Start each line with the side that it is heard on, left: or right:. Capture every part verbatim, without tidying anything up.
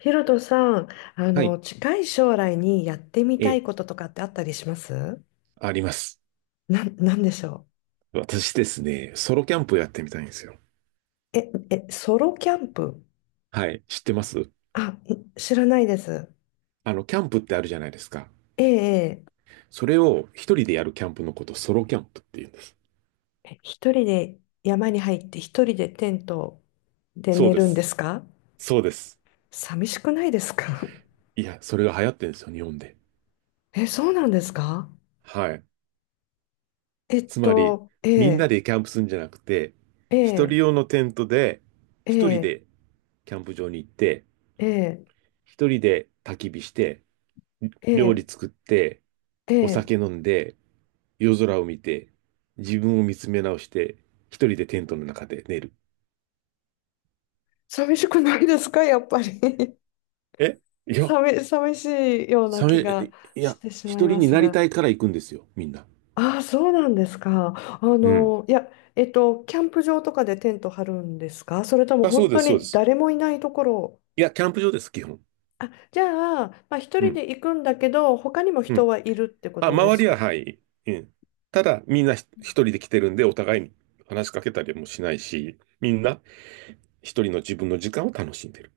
left: ヒロトさん、あ
right: はい。
left: の、近い将来にやってみ
right: え
left: たい
right: え。
left: こととかってあったりします？
right: あります。
left: なん、なんでしょ
right: 私ですね、ソロキャンプやってみたいんですよ。
left: う？え、え、ソロキャンプ？
right: はい。知ってます。
left: あ、い知らないです。
right: あの、キャンプってあるじゃないですか。
left: ええ、え
right: それを一人でやるキャンプのこと、ソロキャンプって言うんです。
left: ええ一人で山に入って一人でテントで
right: そう
left: 寝
right: で
left: るんで
right: す。
left: すか？
right: そうです。
left: 寂しくないですか？
right: いや、それが流行ってるんですよ、日本で。
left: え、そうなんですか？
right: はい。
left: えっ
right: つまり、
left: と、え
right: みんな
left: え、
right: でキャンプするんじゃなくて、
left: え
right: 一人
left: え、
right: 用のテントで、
left: え
right: 一人
left: え、
right: でキャンプ場に行って、
left: ええ、
right: 一人で焚き火して、
left: え
right: 料理
left: え、
right: 作って、お
left: ええ、
right: 酒飲んで、夜空を見て、自分を見つめ直して、一人でテントの中で寝る。
left: 寂しくないですかやっぱり。
right: えいや、
left: 寂、寂しいような
right: サ
left: 気
right: メ、
left: が
right: い
left: し
right: や、
left: てしま
right: 一
left: いま
right: 人に
left: す
right: なり
left: が。
right: たいから行くんですよ、みんな。
left: ああ、そうなんですか。あ
right: うん。
left: の、いや、えっと、キャンプ場とかでテント張るんですか、それとも
right: あ、そう
left: 本
right: で
left: 当
right: す、そうで
left: に
right: す。
left: 誰もいないところ？
right: いや、キャンプ場です、基本。
left: あ、じゃあ、まあ、一
right: う
left: 人
right: ん。
left: で行くんだけど、他にも
right: う
left: 人
right: ん。
left: はいるってこ
right: あ、
left: とで
right: 周
left: す
right: りは、
left: か？
right: はい。うん。ただ、みんなひ一人で来てるんで、お互いに話しかけたりもしないし、みんな一人の自分の時間を楽しんでる。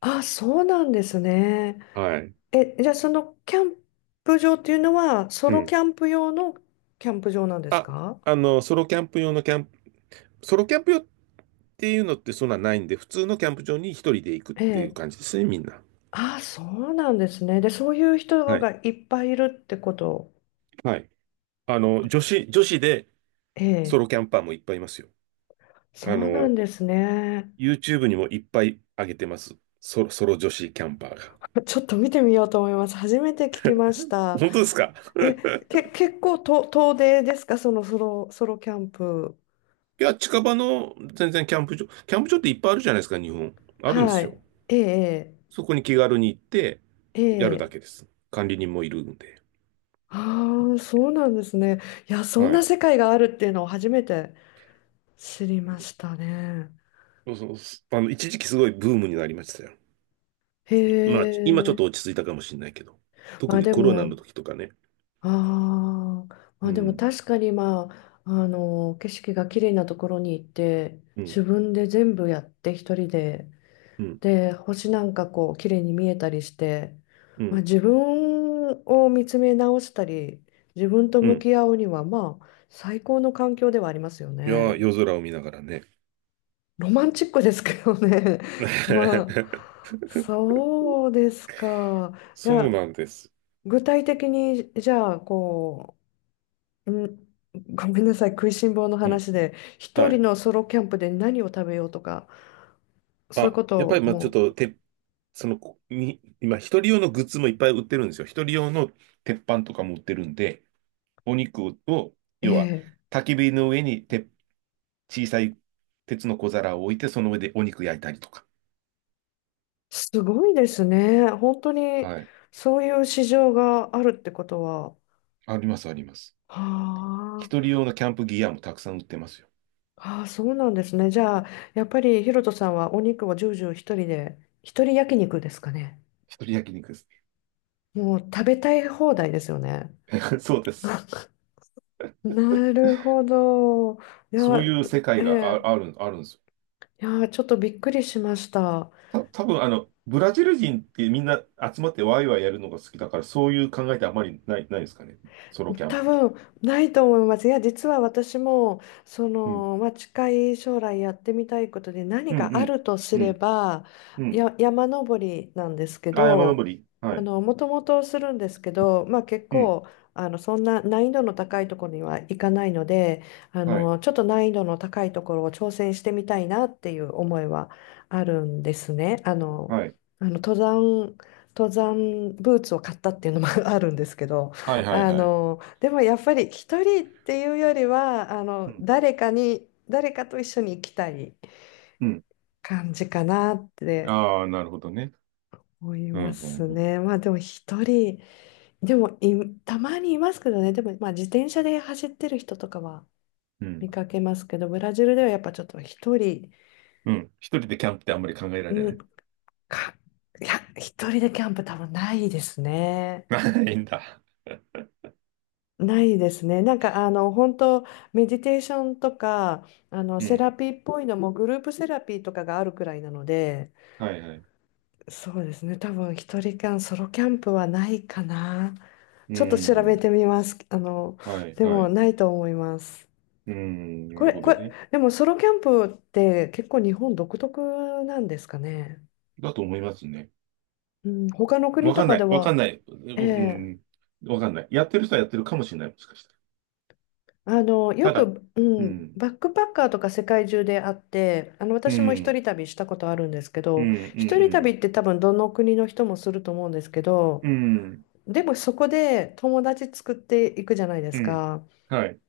left: あ、そうなんですね。
right: はい。
left: え、じゃあそのキャンプ場っていうのは、ソ
right: う
left: ロキ
right: ん。
left: ャンプ用のキャンプ場なんです
right: あ、
left: か？
right: あの、ソロキャンプ用のキャンプ、ソロキャンプ用っていうのってそんなないんで、普通のキャンプ場に一人で行くっ
left: え
right: ていう
left: え。
right: 感じですね、みんな。
left: あ、そうなんですね。で、そういう人
right: はい。
left: がいっぱいいるってこと。
right: はい。あの、女子、女子で
left: え
right: ソ
left: え、
right: ロキャンパーもいっぱいいますよ。
left: そ
right: あ
left: うなん
right: の、
left: ですね。
right: ユーチューブ にもいっぱい上げてます。ソロ、ソロ女子キャンパーが。
left: ちょっと見てみようと思います。初めて聞きました。
right: 本当ですか？
left: え、け、結構と遠出ですか、そのソロ、ソロキャンプ。
right: いや、近場の全然キャンプ場、キャンプ場っていっぱいあるじゃないですか、日本。あるんで
left: は
right: すよ。
left: い。ええ、
right: そこに気軽に行って、
left: え
right: やるだ
left: え。え
right: け
left: え、
right: です。管理人もいるんで。
left: ああ、そうなんですね。いや、そん
right: は
left: な
right: い。
left: 世界があるっていうのを初めて知りましたね。
right: そうそう。あの、一時期すごいブームになりましたよ。
left: へ
right: まあ、今ちょっと
left: え。
right: 落ち着いたかもしれないけど、
left: ま
right: 特
left: あ
right: に
left: で
right: コロナの
left: も、
right: 時とかね。
left: ああ、ま
right: う
left: あでも
right: ん、
left: 確かに、まあ、あの、景色が綺麗なところに行って、
right: うん、
left: 自分で全部やって一人で、
right: うん、
left: で、星なんかこう綺麗に見えたりして、
right: う
left: まあ
right: ん、
left: 自分を見つめ直したり、自分と
right: う
left: 向
right: ん。
left: き合うには、まあ、最高の環境ではありますよ
right: いや
left: ね。
right: ー、夜空を見ながらね。
left: ロマンチックですけどね。まあ、そうですか。い
right: そう
left: や、
right: なんです。
left: 具体的にじゃあこう、うんごめんなさい、食いしん坊の
right: うん。
left: 話で、一
right: は
left: 人
right: い。
left: のソロキャンプで何を食べようとか、そういう
right: あ、
left: こと
right: やっぱ
left: を
right: り、まあ、ちょっ
left: も
right: と、て、その、こに、今、一人用のグッズもいっぱい売ってるんですよ。一人用の鉄板とかも売ってるんで、お肉を、
left: う。え
right: 要は、
left: え、
right: 焚き火の上にて、小さい鉄の小皿を置いて、その上でお肉焼いたりとか。
left: すごいですね。本当に
right: はい。
left: そういう市場があるってことは。は
right: あります、あります。
left: あ、
right: 一人用のキャンプギアもたくさん売ってますよ。
left: ああ、そうなんですね。じゃあ、やっぱりヒロトさんはお肉をジュージュー一人で、一人焼肉ですかね。
right: 一人焼肉です。
left: もう食べたい放題ですよね。
right: そうです。
left: なるほど。い
right: そ
left: や、
right: ういう世界が
left: え
right: あ、ある、あるんですよ。
left: え、いや、ちょっとびっくりしました。
right: た、多分あの、ブラジル人ってみんな集まってワイワイやるのが好きだから、そういう考えってあまりない、ないですかね。ソロキャン
left: 多
right: プみたい
left: 分ないと思います。いや、実は私も、そ
right: な。うん。
left: の、まあ、近い将来やってみたいことで何
right: うん、
left: か
right: う
left: あ
right: ん。
left: るとす
right: う
left: れ
right: ん、
left: ば、
right: うん。
left: や、山登りなんですけ
right: あ、山
left: ど、
right: 登り。は
left: あ
right: い。
left: の、もともとするんですけど、まあ、結
right: うん。
left: 構、あの、そんな難易度の高いところには行かないので、あ
right: はい。
left: の、ちょっと難易度の高いところを挑戦してみたいなっていう思いはあるんですね。あの、
right: はい。
left: あの、登山、登山ブーツを買ったっていうのも あるんですけど。
right: はい、はい、
left: あ
right: はい。
left: のでもやっぱり一人っていうよりは、あ
right: う
left: の
right: ん。
left: 誰かに誰かと一緒に行きたい
right: うん。
left: 感じかなって
right: ああ、なるほどね。
left: 思い
right: うん、う
left: ま
right: ん、
left: す
right: うん。
left: ね。まあでも一人でもいたまにいますけどね。でもまあ自転車で走ってる人とかは
right: うん。
left: 見かけますけど、ブラジルではやっぱちょっと一人、
right: うん、一人でキャンプってあんまり考えられ
left: う
right: な
left: ん
right: い。
left: かいや、一人でキャンプ多分ないですね。
right: ないんだ。
left: ないですね。なんかあの本当メディテーションとかあの
right: う
left: セ
right: ん。
left: ラピーっぽいのもグループセラピーとかがあるくらいなので、
right: はい、はい。
left: そうですね。多分一人間ソロキャンプはないかな。
right: う
left: ちょっと調べ
right: ん。
left: てみます。あの
right: はい、
left: で
right: は
left: も
right: い。
left: ないと思います。
right: うん。な
left: こ
right: る
left: れ
right: ほ
left: こ
right: ど
left: れ
right: ね。
left: でもソロキャンプって結構日本独特なんですかね。
right: だと思いますね。
left: うん、他の国
right: わ
left: と
right: かん
left: か
right: な
left: で
right: い。わかんな
left: は、
right: い。
left: え
right: 僕、う
left: え、
right: ん、わかんない。やってる人はやってるかもしれない。もしかした
left: あの、よ
right: ら。ただ、
left: く、う
right: う
left: ん、
right: ん、
left: バックパッカーとか世界中であって、あの、
right: う
left: 私も一
right: ん、
left: 人旅したことあるんですけ
right: うん、
left: ど、
right: う
left: 一人旅
right: ん、
left: って多分どの国の人もすると思うんですけど、
right: うん、うん、
left: でもそこで友達作っていくじゃないで
right: う
left: す
right: ん、
left: か。
right: はい。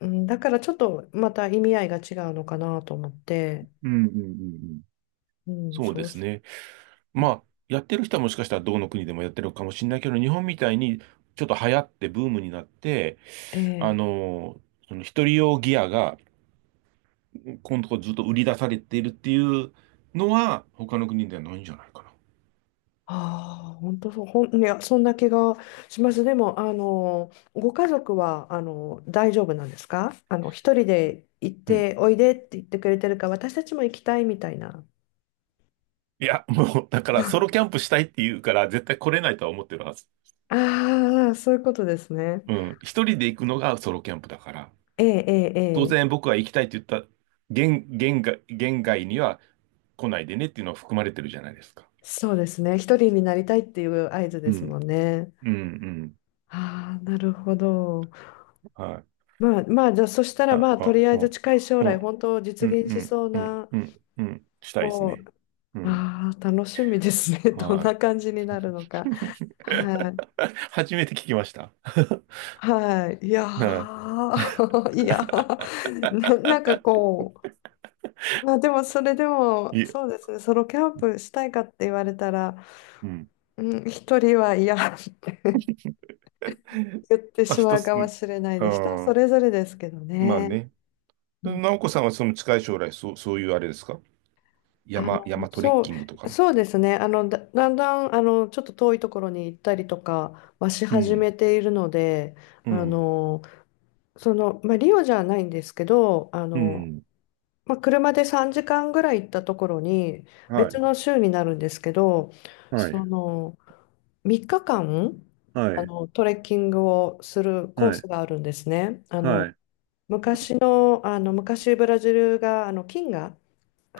left: うん、だからちょっとまた意味合いが違うのかなと思って、
right: うん、うん、うんうん。
left: うん、
right: そう
left: そ
right: で
left: う
right: す
left: す、
right: ね。まあ、やってる人はもしかしたらどの国でもやってるかもしれないけど、日本みたいにちょっと流行ってブームになって、あ
left: ええ。
right: の、その一人用ギアが今度ずっと売り出されているっていうのは、他の国ではないんじゃないかな。
left: ああ、本当そう、ほん、いや、そんな気がします。でも、あの、ご家族は、あの、大丈夫なんですか？あの、一人で行っ
right: うん。
left: て、おいでって言ってくれてるか、私たちも行きたいみたいな。
right: いや、もう、だからソロキャンプしたいって言うから、絶対来れないとは思ってるはず。
left: ああ、そういうことですね。
right: うん。一人で行くのがソロキャンプだから。
left: ええ、ええ、
right: 当
left: え
right: 然
left: え、
right: 僕は行きたいって言った限、限界、限界には来ないでねっていうのは含まれてるじゃないですか。
left: そうですね。一人になりたいっていう合図
right: う
left: です
right: ん。
left: もんね。
right: うん、うん。
left: ああ、なるほど。
right: はい。
left: まあ、まあ、じゃあ、そしたら、
right: あ、
left: まあ、と
right: あ、
left: りあ
right: う
left: えず
right: ん、
left: 近い将
right: う
left: 来、
right: ん、
left: 本当
right: う
left: 実
right: ん、
left: 現
right: う
left: し
right: ん、
left: そう
right: うん、うん、
left: な、
right: うんうんうん、したいです
left: こ
right: ね。
left: う、
right: うん。
left: ああ、楽しみですね。どん
right: は
left: な感じになる
right: い。
left: のか。はい。
right: 初めて聞きました。
left: はい。いや
right: は
left: ー いやー な、なんかこう、まあでもそれで
right: い。
left: も、
right: いえ、
left: そうですね、ソロキャンプしたいかって言われたら、
right: うん。
left: うん、一人は嫌って 言って
right: まあ、
left: しま
right: 一
left: う
right: つ、
left: か
right: う
left: も
right: ん。
left: しれないです。人それぞれですけど
right: まあ
left: ね。
right: ね。
left: うん。
right: 直子さんはその近い将来、そう、そういうあれですか
left: あ
right: 山、
left: の、
right: 山トレッ
left: そ
right: キングと
left: う、
right: か。
left: そうですね。あの、だ、だんだん、あの、ちょっと遠いところに行ったりとかはし
right: う
left: 始
right: ん、
left: めているので、
right: う
left: あ
right: ん、
left: の、その、まあ、リオじゃないんですけど、あ
right: う
left: の、
right: ん。
left: まあ、車でさんじかんぐらい行ったところに、
right: は
left: 別
right: い、
left: の州になるんですけど、
right: は
left: そ
right: い、
left: の、みっかかん、
right: は
left: あ
right: い、
left: の、トレッキングをするコー
right: はい、
left: スがあるんですね。あ
right: は
left: の、
right: い、
left: 昔の、あの、昔ブラジルが、あの、金が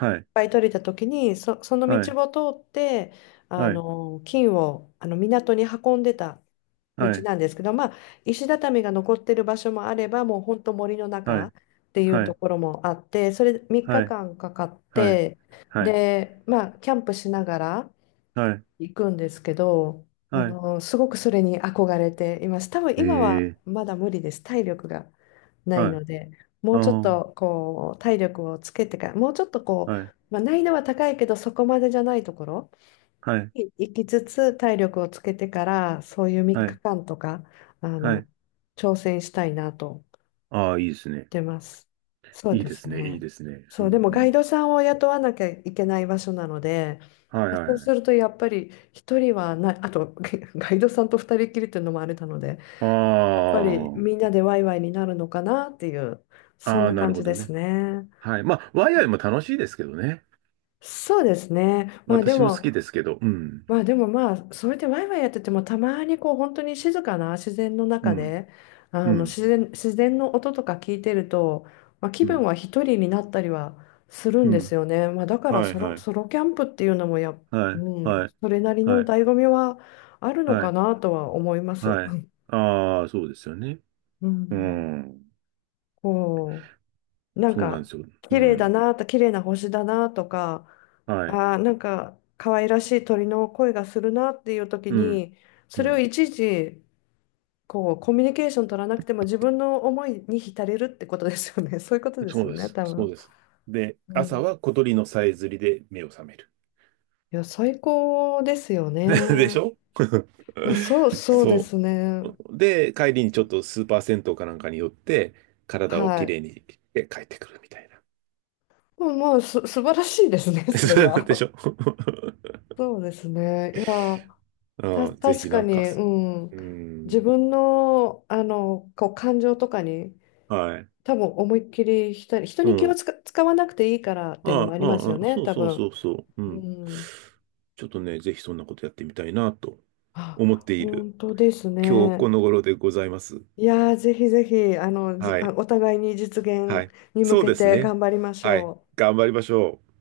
left: いっ
right: い、
left: ぱい取れた時に、そ、その
right: は
left: 道を通って、あ
right: い、
left: の、金を、あの、港に運んでた道
right: はい、
left: なんですけど、まあ、石畳が残ってる場所もあれば、もう本当森の
right: は
left: 中っ
right: い、
left: ていう
right: は
left: と
right: い、
left: ころもあって、それ3
right: はい、
left: 日間かんかかっ
right: はい、はい、はい、
left: て、で、まあ、キャンプしながら
right: はい、
left: 行くんですけど、あ
right: はい、
left: の、すごくそれに憧れています。多分
right: え
left: 今は
right: え、
left: まだ無理です。体力がない
right: はい、
left: ので、も
right: あ
left: うちょっ
right: あ、
left: とこう、体力をつけてから、もうちょっとこう、
right: はい、
left: まあ、難易度は高いけど、そこまでじゃないところ
right: はい、
left: い行きつつ体力をつけてから、そういう3
right: はい、
left: 日間とかあ
right: はい、
left: の挑戦したいなと思っ
right: ああ、いいですね。
left: てます。そう
right: いい
left: で
right: で
left: す
right: すね、いい
left: ね。
right: ですね。う
left: そうで
right: ん
left: も
right: う
left: ガイ
right: ん。
left: ドさんを雇わなきゃいけない場所なので、
right: はい、はい、
left: そう
right: は
left: する
right: い。
left: とやっぱり一人はない。あとガガイドさんと二人きりっていうのもあれなので、
right: あ
left: やっぱりみんなでワイワイになるのかなっていう
right: あ、
left: そん
right: ああ、
left: な
right: な
left: 感
right: るほ
left: じで
right: ど
left: す
right: ね。
left: ね。
right: はい。まあ、ワイワイも楽しいですけどね。
left: そうですね。まあで
right: 私も好
left: も
right: きですけど、うん、
left: まあでもまあそうやってワイワイやっててもたまにこう本当に静かな自然の
right: う
left: 中
right: ん、
left: であ
right: う
left: の
right: ん、
left: 自然、自然の音とか聞いてると、まあ、気
right: う
left: 分
right: ん、
left: は一人になったりはするん
right: う
left: です
right: ん。
left: よね。まあ、だから
right: はい、
left: ソ
right: は
left: ロ、
right: い、
left: ソロキャンプっていうのもや、
right: はい、
left: うん、
right: はい、
left: それなりの
right: はい、
left: 醍醐味はあるの
right: は
left: か
right: い、
left: なとは思います。
right: はい。ああ、そうですよね。
left: う
right: う
left: ん、
right: ん、
left: こう、なん
right: そうなん
left: か
right: ですよ。う
left: 綺麗だ
right: ん、
left: なと、綺麗な星だなとか、
right: はい、
left: あーなんか可愛らしい鳥の声がするなっていう時
right: うん、
left: に、
right: う
left: それを
right: ん。
left: いちいちこうコミュニケーション取らなくても自分の思いに浸れるってことですよね。 そういうことです
right: そう
left: よ
right: で
left: ね、
right: す、
left: 多
right: そう
left: 分。
right: です。で、
left: う
right: 朝
left: ん、
right: は小鳥のさえずりで目を覚める。
left: いや最高ですよ
right: でし
left: ね。
right: ょ
left: まあ、そう、そうで
right: そ
left: すね。
right: う。で、帰りにちょっとスーパー銭湯かなんかに寄って、
left: は
right: 体をきれい
left: い。
right: にして帰ってくるみたい
left: まあまあす素晴らしいですね、それ
right: な。でし
left: は。
right: ょ
left: そうですね。
right: あ
left: た、
right: あ、ぜ
left: 確
right: ひ
left: か
right: なんか、
left: に、うん。
right: う
left: 自
right: ん、
left: 分の、あの、こう、感情とかに、
right: はい。
left: 多分思いっきり人に、人
right: う
left: に気を
right: ん。
left: 使使わなくていいからっていうのも
right: あ
left: あ
right: あ、
left: りますよ
right: ああ
left: ね、
right: そう
left: 多
right: そうそ
left: 分。
right: うそう。う
left: う
right: ん。
left: ん。
right: ちょっとね、ぜひそんなことやってみたいなと思っ
left: あ、
right: ている
left: 本当です
right: 今日こ
left: ね。
right: の頃でございます。
left: いやー、ぜひぜひ、あの、じ、
right: は
left: あ、
right: い。
left: お互いに実
right: は
left: 現
right: い。
left: に向
right: そう
left: け
right: です
left: て
right: ね。
left: 頑張りまし
right: はい。
left: ょう。
right: 頑張りましょう。